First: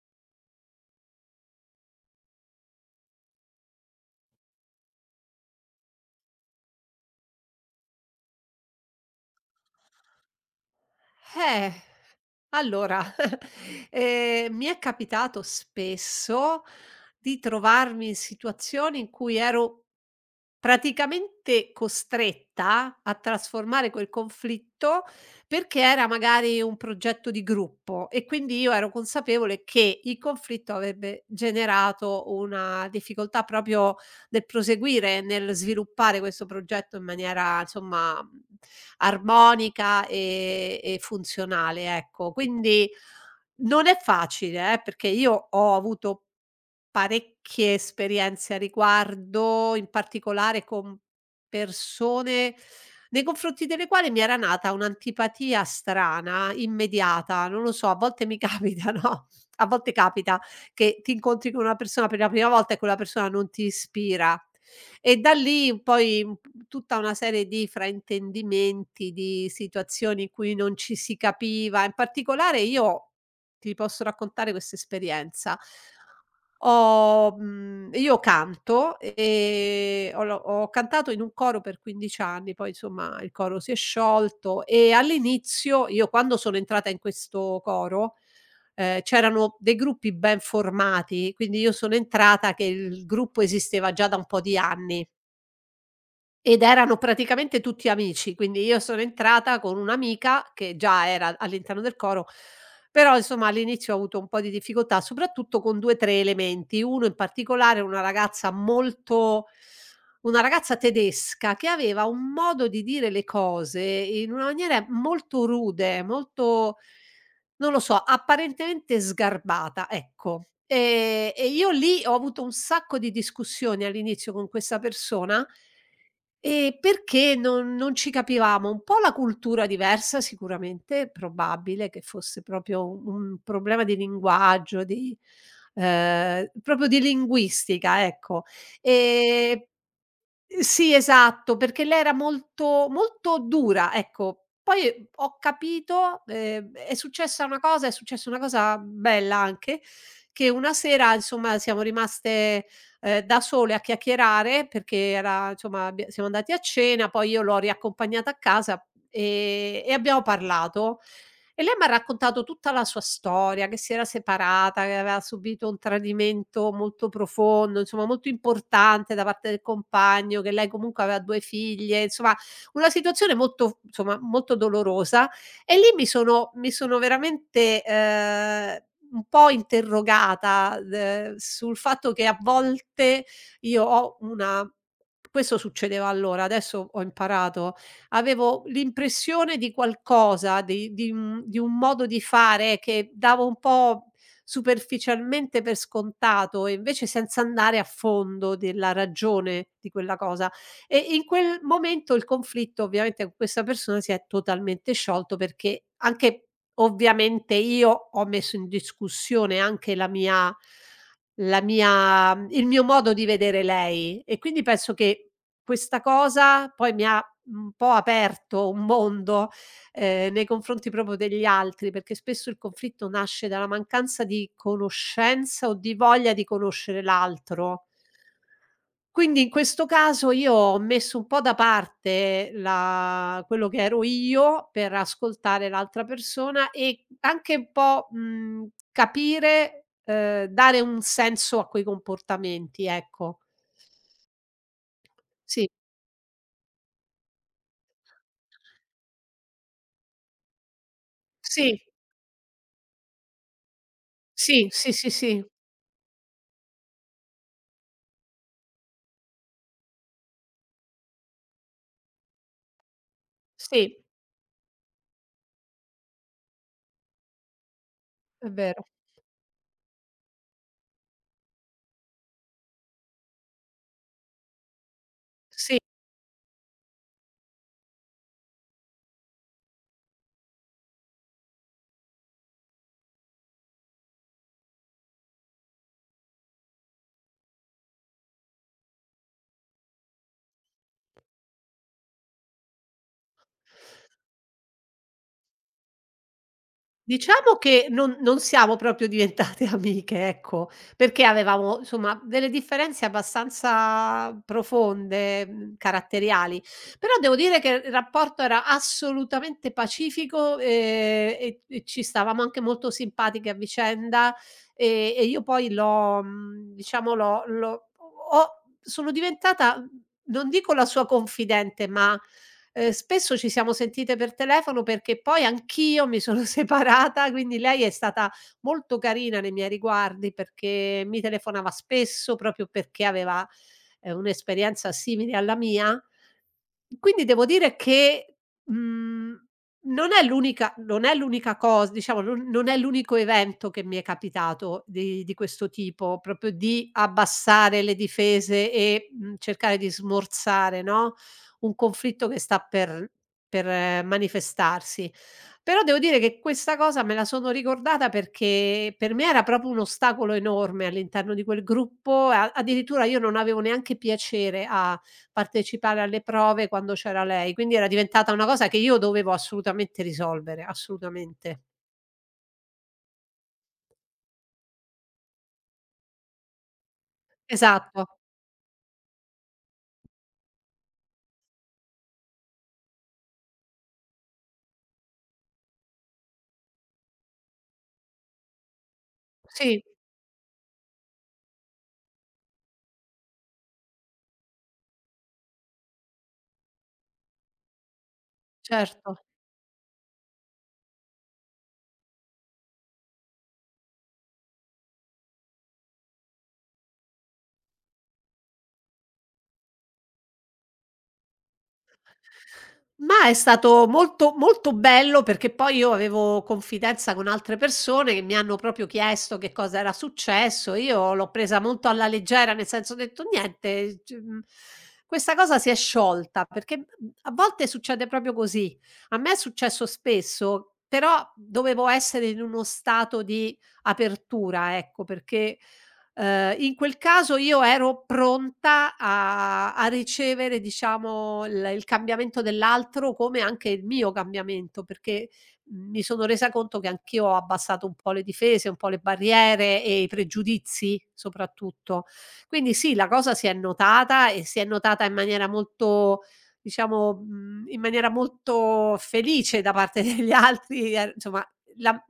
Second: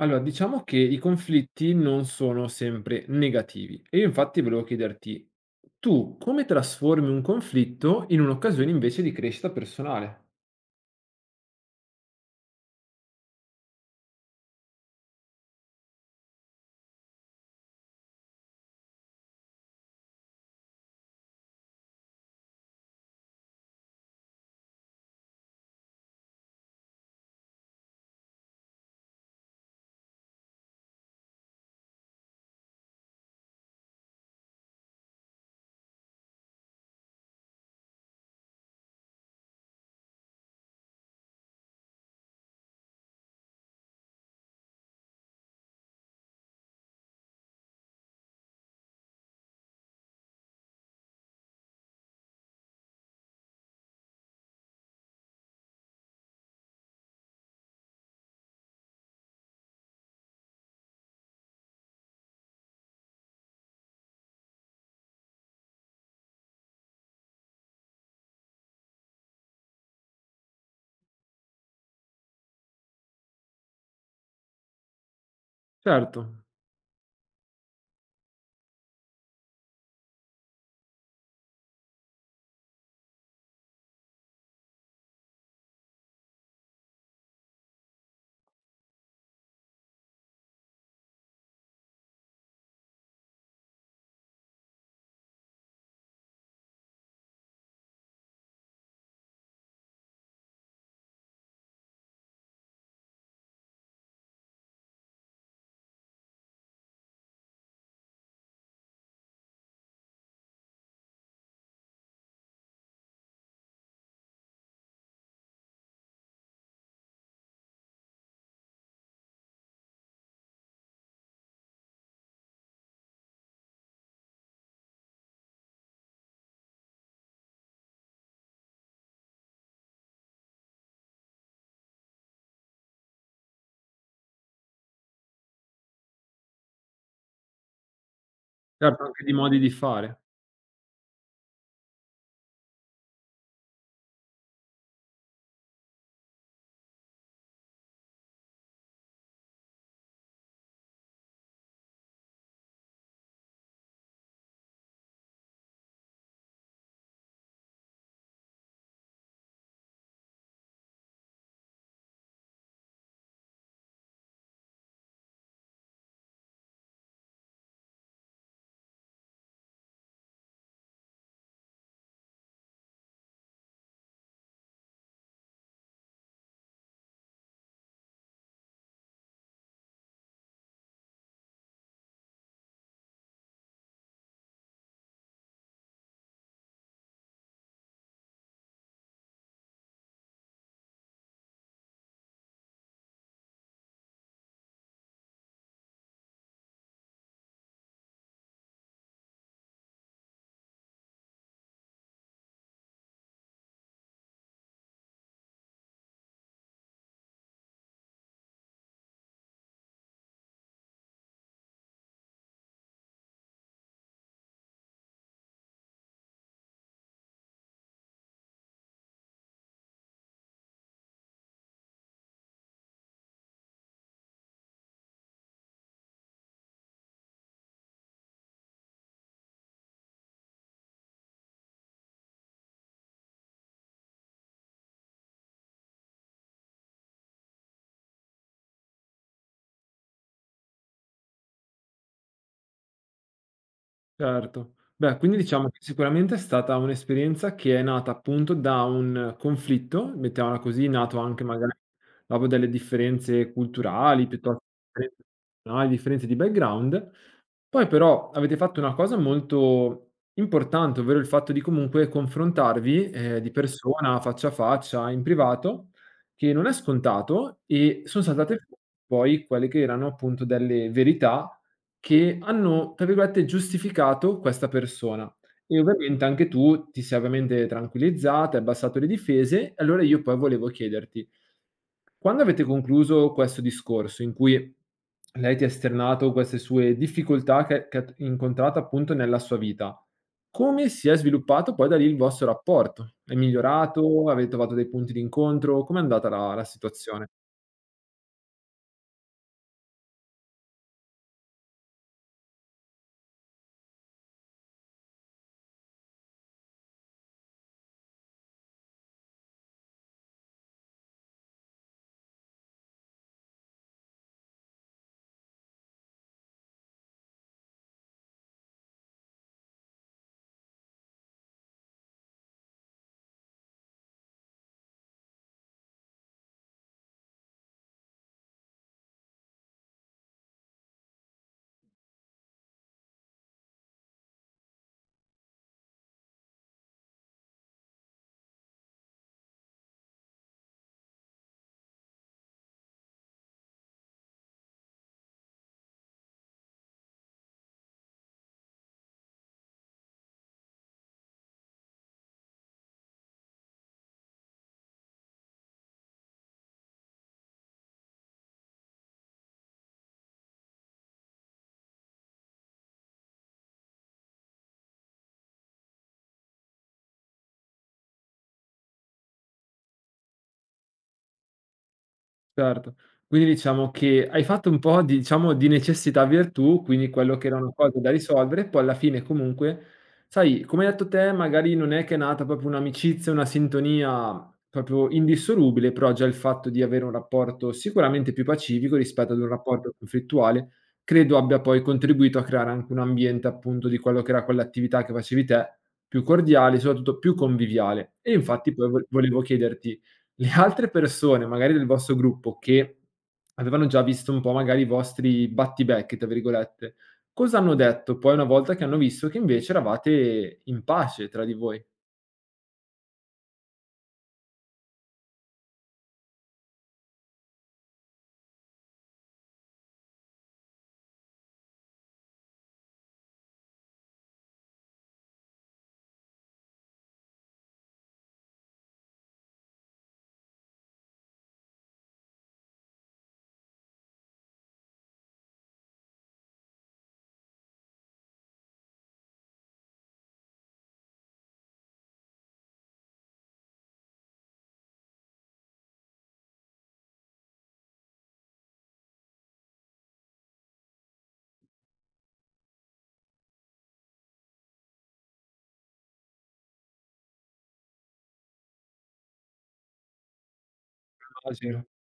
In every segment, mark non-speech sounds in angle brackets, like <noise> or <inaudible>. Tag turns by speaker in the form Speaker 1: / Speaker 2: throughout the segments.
Speaker 1: Allora, diciamo che i conflitti non sono sempre negativi e io infatti volevo chiederti, tu come trasformi un conflitto in un'occasione invece di crescita personale?
Speaker 2: Eh, allora, <laughs> mi è capitato spesso di trovarmi in situazioni in cui ero praticamente costretta a trasformare quel conflitto, perché era magari un progetto di gruppo e quindi io ero consapevole che il conflitto avrebbe generato una difficoltà proprio nel proseguire, nel sviluppare questo progetto in maniera insomma armonica e funzionale, ecco. Quindi non è facile, perché io ho avuto parecchie esperienze a riguardo, in particolare con persone nei confronti delle quali mi era nata un'antipatia strana, immediata. Non lo so, a volte mi <laughs> capita, no, a volte capita che ti incontri con una persona per la prima volta e quella persona non ti ispira. E da lì poi, tutta una serie di fraintendimenti, di situazioni in cui non ci si capiva. In particolare io ti posso raccontare questa esperienza.
Speaker 1: Certo,
Speaker 2: Io canto, ho cantato in un coro per 15 anni, poi insomma il coro si è sciolto e all'inizio io quando sono entrata in questo coro, c'erano dei gruppi ben formati, quindi io sono entrata che il gruppo esisteva già da un po' di anni. Ed erano praticamente tutti amici, quindi io sono entrata con un'amica che già era all'interno del coro, però insomma all'inizio ho avuto un po' di difficoltà, soprattutto con 2, 3 elementi. Uno in particolare, una ragazza tedesca che aveva un modo di dire le cose in una maniera molto rude, molto non lo so, apparentemente sgarbata, ecco. E io lì ho avuto un sacco di discussioni all'inizio con questa persona, perché non ci capivamo. Un po' la cultura diversa sicuramente, è probabile che fosse proprio u un problema di linguaggio, di proprio di linguistica, ecco.
Speaker 1: certo anche di modi
Speaker 2: Ehm
Speaker 1: di fare.
Speaker 2: sì, esatto, perché lei era molto molto dura, ecco. Poi ho capito. È successa una cosa bella anche, che una sera insomma siamo rimaste, da sole a chiacchierare perché era insomma abbia siamo andati a cena, poi io l'ho riaccompagnata a casa, e abbiamo parlato. E lei m'ha raccontato tutta la sua storia, che si era separata, che aveva subito un tradimento molto profondo, insomma molto importante da parte del compagno, che lei comunque aveva 2 figlie, insomma una situazione molto insomma molto dolorosa. E lì mi sono veramente, un po' interrogata, d sul fatto che a volte io ho una questo succedeva allora, adesso ho imparato, avevo l'impressione di qualcosa, di un modo di fare che davo un po' superficialmente per scontato e invece senza andare a fondo della ragione di quella cosa. E in quel momento il conflitto ovviamente con questa persona si è totalmente sciolto perché anche ovviamente io ho messo in discussione anche la mia il mio modo di vedere lei, e quindi penso che questa cosa poi mi ha un po' aperto un mondo, nei confronti proprio degli altri, perché spesso il conflitto nasce dalla mancanza di conoscenza o di voglia di conoscere l'altro. Quindi in questo caso io ho messo un po' da parte la quello che ero io per ascoltare l'altra persona e anche un po', capire, dare un senso a quei comportamenti, ecco.
Speaker 1: Certo. Beh, quindi diciamo
Speaker 2: Sì,
Speaker 1: che sicuramente è stata un'esperienza che è nata appunto da un conflitto, mettiamola così, nato anche magari
Speaker 2: sì,
Speaker 1: dopo delle differenze culturali, piuttosto
Speaker 2: sì, sì, sì,
Speaker 1: che
Speaker 2: sì,
Speaker 1: personali, differenze di background. Poi però avete fatto una cosa molto importante, ovvero il fatto di comunque confrontarvi di
Speaker 2: sì,
Speaker 1: persona, faccia a faccia, in privato, che non è scontato e sono
Speaker 2: è
Speaker 1: saltate
Speaker 2: vero.
Speaker 1: fuori poi quelle che erano appunto delle verità che hanno, tra virgolette, "giustificato" questa persona. E
Speaker 2: Sì.
Speaker 1: ovviamente anche tu ti sei ovviamente tranquillizzata, hai abbassato le difese, e allora io poi volevo chiederti: quando avete concluso questo discorso in cui lei ti ha esternato queste sue difficoltà che ha t incontrato appunto nella sua vita, come si è sviluppato poi da lì il vostro rapporto? È migliorato? Avete trovato dei punti d'incontro? Com'è andata la situazione?
Speaker 2: Diciamo che non siamo proprio diventate <laughs> amiche, ecco, perché avevamo insomma delle differenze abbastanza profonde, caratteriali, però devo dire che il rapporto era assolutamente pacifico, e ci stavamo anche molto simpatiche a vicenda, e io poi diciamo l'ho l'ho ho sono diventata, non dico la sua confidente, ma, spesso ci siamo sentite per telefono perché poi anch'io mi sono <laughs> separata, quindi lei è stata molto carina nei miei riguardi perché mi telefonava spesso proprio perché aveva, un'esperienza simile alla mia. Quindi devo dire che, mhmm, non è l'unica non è l'unica cos diciamo non è l'unico evento che mi è capitato di questo tipo, proprio di abbassare le difese e, cercare di smorzare, no, un conflitto che sta per manifestarsi. Però devo dire che questa cosa me la sono ricordata perché per me era proprio un ostacolo enorme all'interno di quel gruppo, a addirittura io non avevo neanche piacere a partecipare alle prove quando c'era lei, quindi era diventata una cosa che io dovevo assolutamente risolvere, assolutamente.
Speaker 1: Certo. Quindi diciamo che hai fatto un po' di, diciamo di necessità virtù, quindi quello che era una cosa
Speaker 2: Esatto,
Speaker 1: da risolvere, poi alla fine comunque, sai, come hai detto te, magari non è che è nata proprio un'amicizia, una sintonia proprio indissolubile, però già il fatto di avere un rapporto sicuramente più pacifico rispetto ad un
Speaker 2: sì,
Speaker 1: rapporto conflittuale, credo abbia poi contribuito a creare anche un ambiente appunto di quello che era quell'attività che facevi te, più cordiale, soprattutto più conviviale. E infatti poi vo
Speaker 2: certo.
Speaker 1: volevo chiederti le altre persone, magari del vostro gruppo, che avevano già visto un po' magari i vostri "battibecchi" tra virgolette, cosa hanno detto poi una volta che hanno visto che invece eravate in pace tra di voi?
Speaker 2: Ma è stato molto, molto bello perché poi io avevo confidenza con altre persone che mi hanno proprio chiesto che cosa era successo. Io l'ho presa molto alla leggera, nel senso ho detto niente, questa cosa si è sciolta perché, a volte succede proprio così. A me è successo spesso, però dovevo essere in uno stato di apertura, ecco, perché in quel caso io ero pronta a ricevere diciamo il cambiamento dell'altro, come anche il mio cambiamento, perché mi sono resa conto che anch'io ho abbassato un po' le difese, un po' le barriere e i pregiudizi soprattutto. Quindi sì, la cosa si è notata e si è notata in maniera molto diciamo, in maniera molto felice da parte <laughs> degli altri, insomma
Speaker 1: Ah, sì.
Speaker 2: la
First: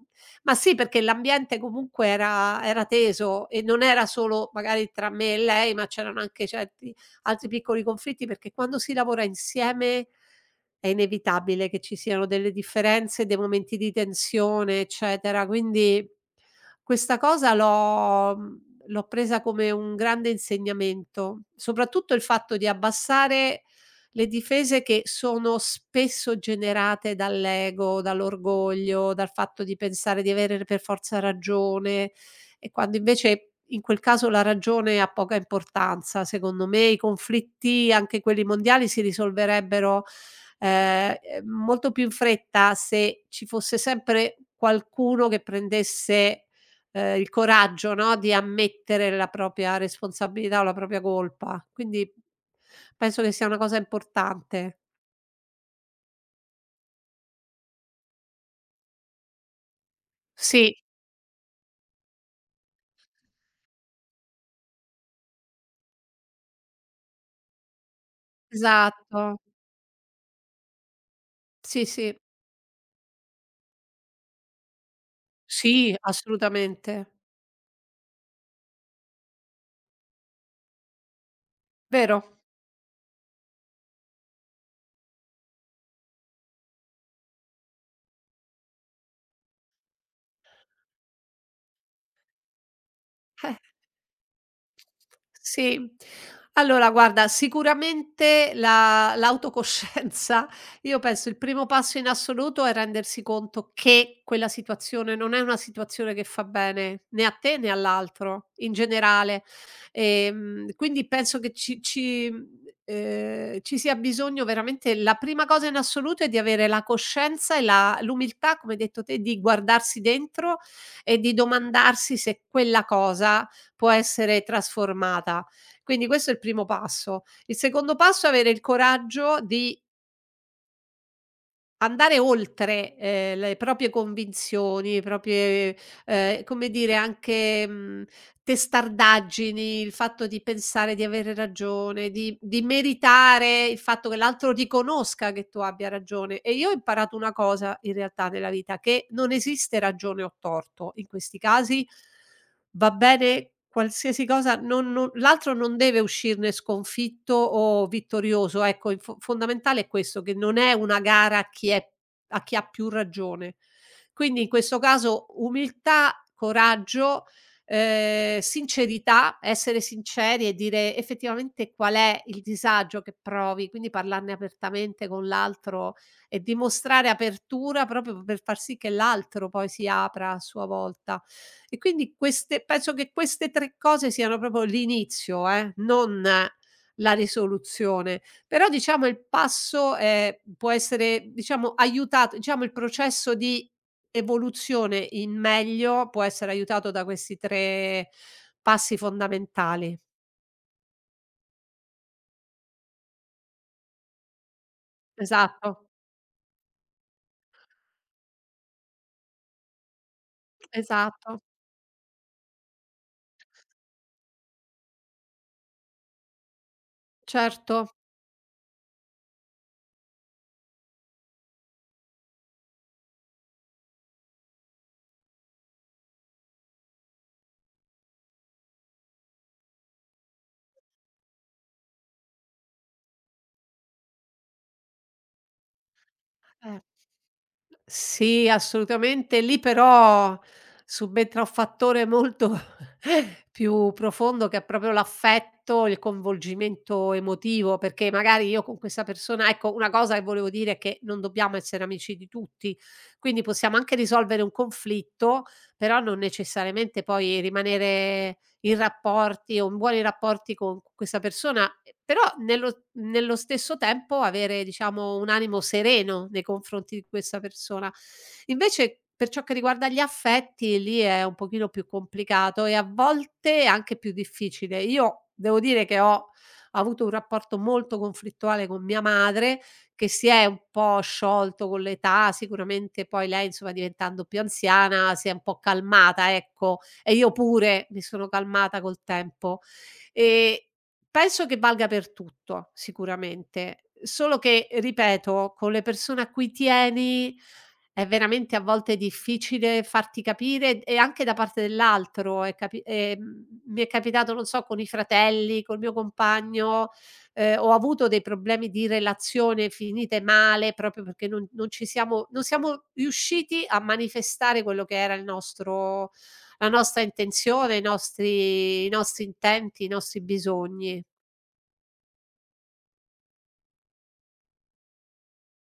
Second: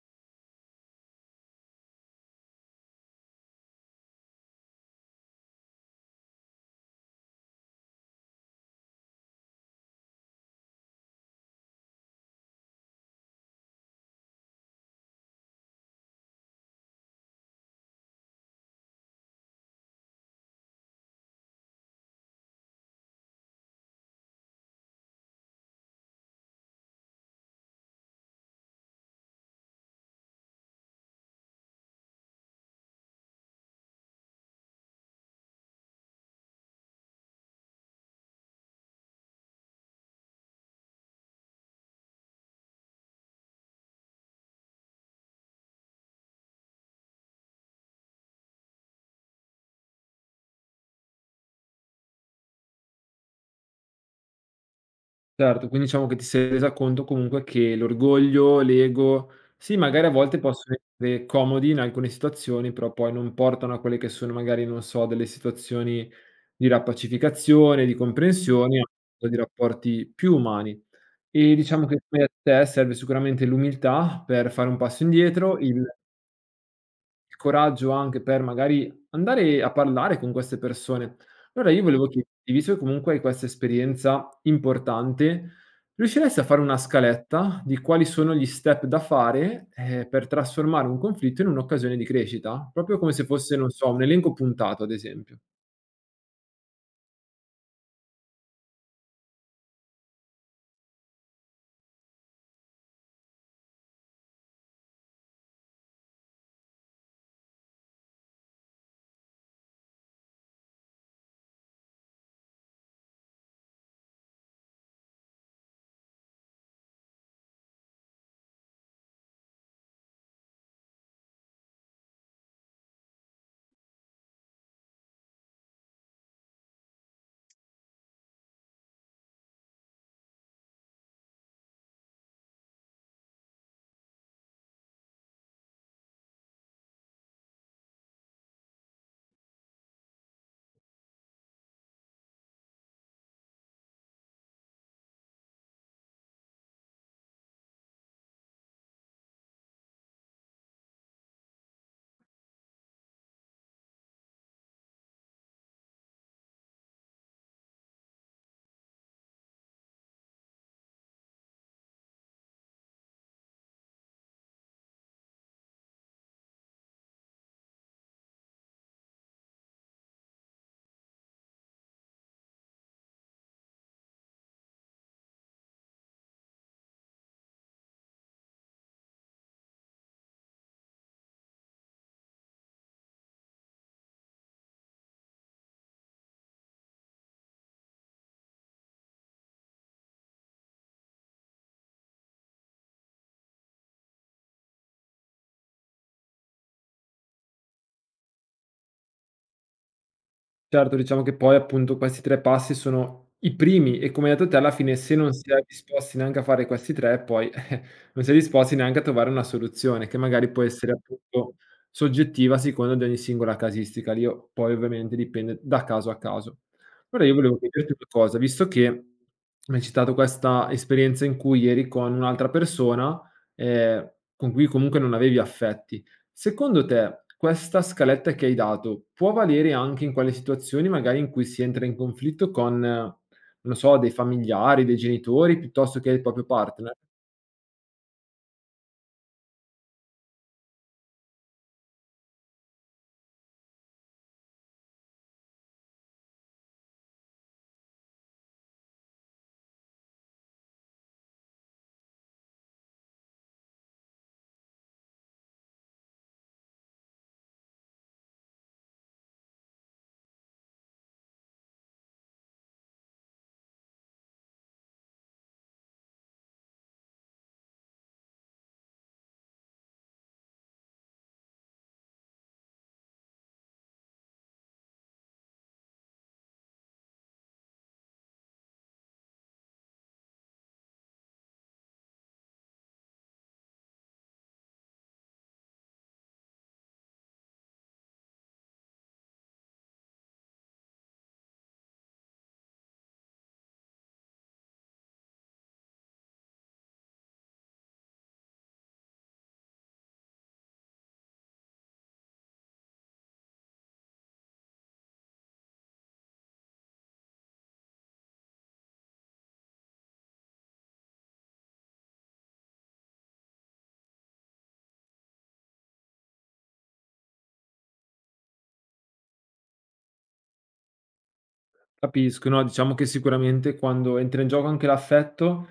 Speaker 2: ma sì, perché l'ambiente comunque era teso e non era solo magari tra me e lei, ma c'erano anche certi altri piccoli conflitti, perché quando si lavora insieme è inevitabile che ci siano delle differenze, dei momenti di tensione, eccetera. Quindi questa cosa l'ho presa come un grande insegnamento, soprattutto il fatto di abbassare le difese che sono spesso generate dall'ego, dall'orgoglio, dal fatto di pensare di avere per forza ragione e quando invece in quel caso la ragione ha poca importanza. Secondo me i conflitti, anche quelli mondiali, si risolverebbero, ehm, molto più in fretta se ci fosse sempre qualcuno che prendesse, il coraggio, no, di ammettere la propria responsabilità o la propria colpa. Quindi penso che sia una cosa importante.
Speaker 1: Certo, quindi diciamo che ti sei resa conto comunque che l'orgoglio, l'ego, sì magari a volte possono
Speaker 2: Sì.
Speaker 1: essere comodi in alcune situazioni, però poi non portano a quelle che sono magari, non so, delle situazioni di riappacificazione, di comprensione, di
Speaker 2: Esatto.
Speaker 1: rapporti più umani. E
Speaker 2: Sì,
Speaker 1: diciamo che
Speaker 2: sì.
Speaker 1: come a te serve sicuramente l'umiltà per fare un passo indietro, il
Speaker 2: Sì. Assolutamente.
Speaker 1: il coraggio anche per magari andare a parlare con queste persone. Allora io volevo
Speaker 2: Vero.
Speaker 1: chiederti, visto che comunque hai questa esperienza importante, riusciresti a fare una scaletta di quali sono gli step da fare, per trasformare un conflitto in un'occasione di crescita? Proprio come se fosse, non so, un elenco puntato ad esempio.
Speaker 2: Sì. Allora guarda, sicuramente la l'autocoscienza, <laughs> io penso il primo passo in assoluto è rendersi conto che quella situazione non è una situazione che fa bene né a te né all'altro, in generale. Quindi penso che ci sia bisogno. Veramente, la prima cosa in assoluto è di avere la coscienza e la l'umiltà, come hai detto te, di guardarsi dentro e di domandarsi se quella cosa può essere trasformata. Quindi questo è il primo passo. Il secondo passo è avere il coraggio di andare oltre, le proprie convinzioni, i proprie, come dire anche, testardaggini, il fatto di pensare di avere ragione, di meritare il fatto che l'altro riconosca che tu abbia ragione. E io ho imparato una cosa in realtà nella vita, che non esiste ragione o torto in questi casi. Va bene qualsiasi cosa, non l'altro non deve uscirne sconfitto o vittorioso, ecco, il fo fondamentale è questo, che non è una gara a chi ha più ragione. Quindi in questo caso umiltà, coraggio, sincerità, essere sinceri e dire effettivamente qual è il disagio che provi, quindi parlarne apertamente con l'altro e dimostrare apertura proprio per far sì che l'altro poi si apra a sua volta. E quindi queste penso che queste 3 cose siano proprio l'inizio, non la risoluzione. Però diciamo il passo, può essere diciamo aiutato, diciamo il processo di evoluzione in meglio può essere aiutato da questi 3 passi fondamentali.
Speaker 1: Certo, diciamo che poi appunto questi 3 passi sono i primi e come hai detto te alla fine se non si è
Speaker 2: Esatto,
Speaker 1: disposti neanche a fare questi 3 poi <laughs> non si è disposti neanche a trovare una soluzione che magari può essere
Speaker 2: esatto,
Speaker 1: appunto soggettiva a seconda di ogni singola casistica. Lì o poi ovviamente dipende da caso a caso. Allora io volevo chiederti
Speaker 2: certo,
Speaker 1: una cosa, visto che mi hai citato questa esperienza in cui eri con un'altra persona, con cui comunque non avevi affetti. Secondo te, questa scaletta che hai dato può valere anche in quelle situazioni magari in cui si entra in conflitto con, non so, dei familiari, dei genitori piuttosto che il proprio
Speaker 2: eh.
Speaker 1: partner?
Speaker 2: Sì, assolutamente. Lì però subentra un fattore molto <laughs> più profondo che è proprio l'affetto, il coinvolgimento emotivo, perché magari io con questa persona, ecco, una cosa che volevo dire è che non dobbiamo essere amici di tutti, quindi possiamo anche risolvere un conflitto, però non necessariamente poi rimanere i rapporti o buoni rapporti con questa persona, però nello stesso tempo avere diciamo un animo sereno nei confronti di questa persona. Invece per ciò che riguarda gli affetti, lì è un pochino più complicato e a volte anche più difficile. Io devo dire che ho avuto un rapporto molto conflittuale con mia madre, che si è un po' sciolto con l'età. Sicuramente poi lei, insomma, diventando più anziana si è un po' calmata, ecco, e io pure mi sono calmata col tempo. Ehm, Penso che valga per tutto sicuramente, solo che, ripeto, con le persone a cui tieni è veramente a volte difficile farti capire, e anche da parte dell'altro è capi mi è capitato, non so, con i fratelli, col mio compagno, ho avuto dei problemi di relazione finite male proprio perché non siamo riusciti a manifestare quello che era il nostro la nostra intenzione, i nostri intenti, i nostri bisogni.
Speaker 1: Capisco, no, diciamo che sicuramente quando entra in gioco anche l'affetto,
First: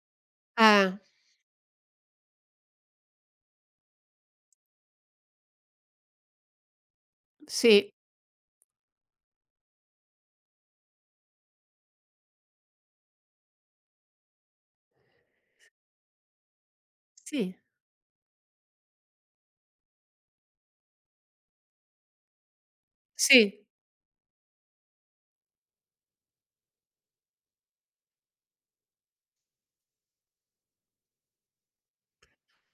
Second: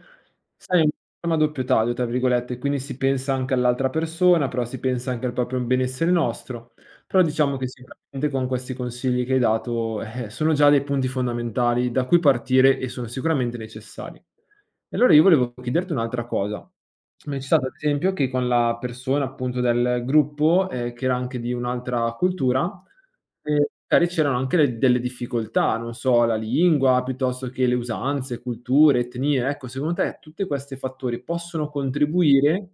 Speaker 1: sai, è un
Speaker 2: Eh,
Speaker 1: problema "a doppio taglio", tra virgolette, quindi si pensa anche all'altra persona, però si pensa anche al proprio benessere nostro. Però diciamo che
Speaker 2: sì,
Speaker 1: sicuramente con questi consigli che hai dato, sono già dei punti fondamentali da cui partire e sono sicuramente necessari. E allora io volevo chiederti un'altra cosa. C'è
Speaker 2: sì,
Speaker 1: stato ad esempio che con la persona appunto del gruppo, che era anche di un'altra cultura,
Speaker 2: sì.
Speaker 1: magari c'erano anche le delle difficoltà, non so, la lingua piuttosto che le usanze, culture, etnie. Ecco, secondo te tutti questi fattori possono contribuire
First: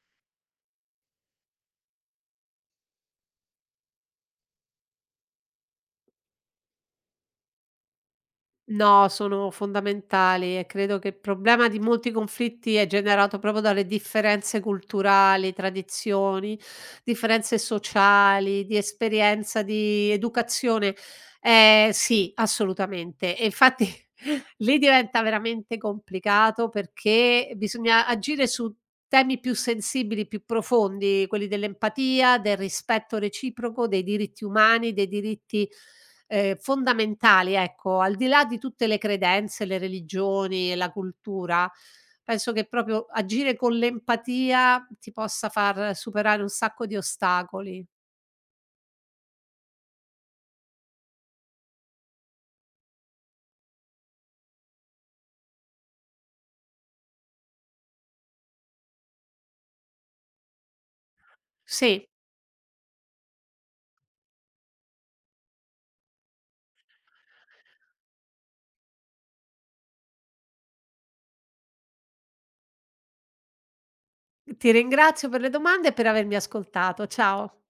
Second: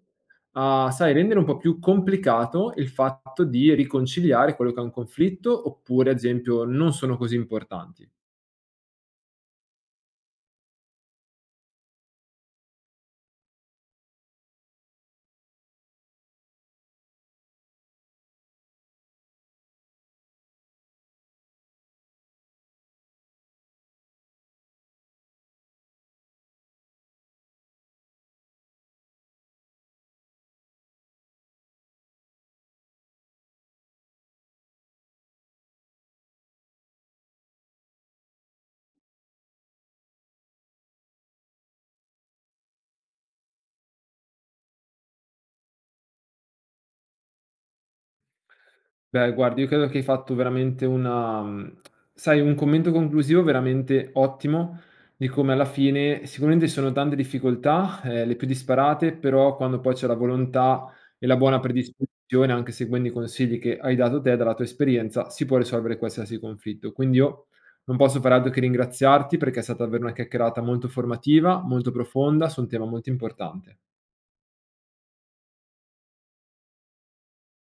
Speaker 1: a, sai, rendere un po' più complicato il fatto di riconciliare quello che è un conflitto, oppure ad esempio non sono così importanti?
Speaker 2: No, sono fondamentali e credo che il problema di molti conflitti è generato proprio dalle differenze culturali, tradizioni, differenze sociali, di esperienza, di educazione. Sì, assolutamente. E infatti <laughs> lì diventa veramente complicato perché bisogna agire su temi più sensibili, più profondi, quelli dell'empatia, del rispetto reciproco, dei diritti umani, dei diritti fondamentali, ecco, al di là di tutte le credenze, le religioni e la cultura. Penso che proprio agire con l'empatia ti possa far superare un sacco di ostacoli.
Speaker 1: Beh, guarda, io credo che hai fatto veramente una mhmm, sai, un commento conclusivo veramente ottimo di come alla fine sicuramente ci sono tante difficoltà, le più disparate, però quando poi c'è la volontà e la buona
Speaker 2: Sì,
Speaker 1: predisposizione, anche seguendo i consigli che hai dato te dalla tua esperienza, si può risolvere qualsiasi conflitto. Quindi io non posso fare altro che ringraziarti perché è stata davvero una chiacchierata molto formativa, molto profonda su un tema molto importante.
Speaker 2: ti ringrazio per le domande e per avermi ascoltato. Ciao.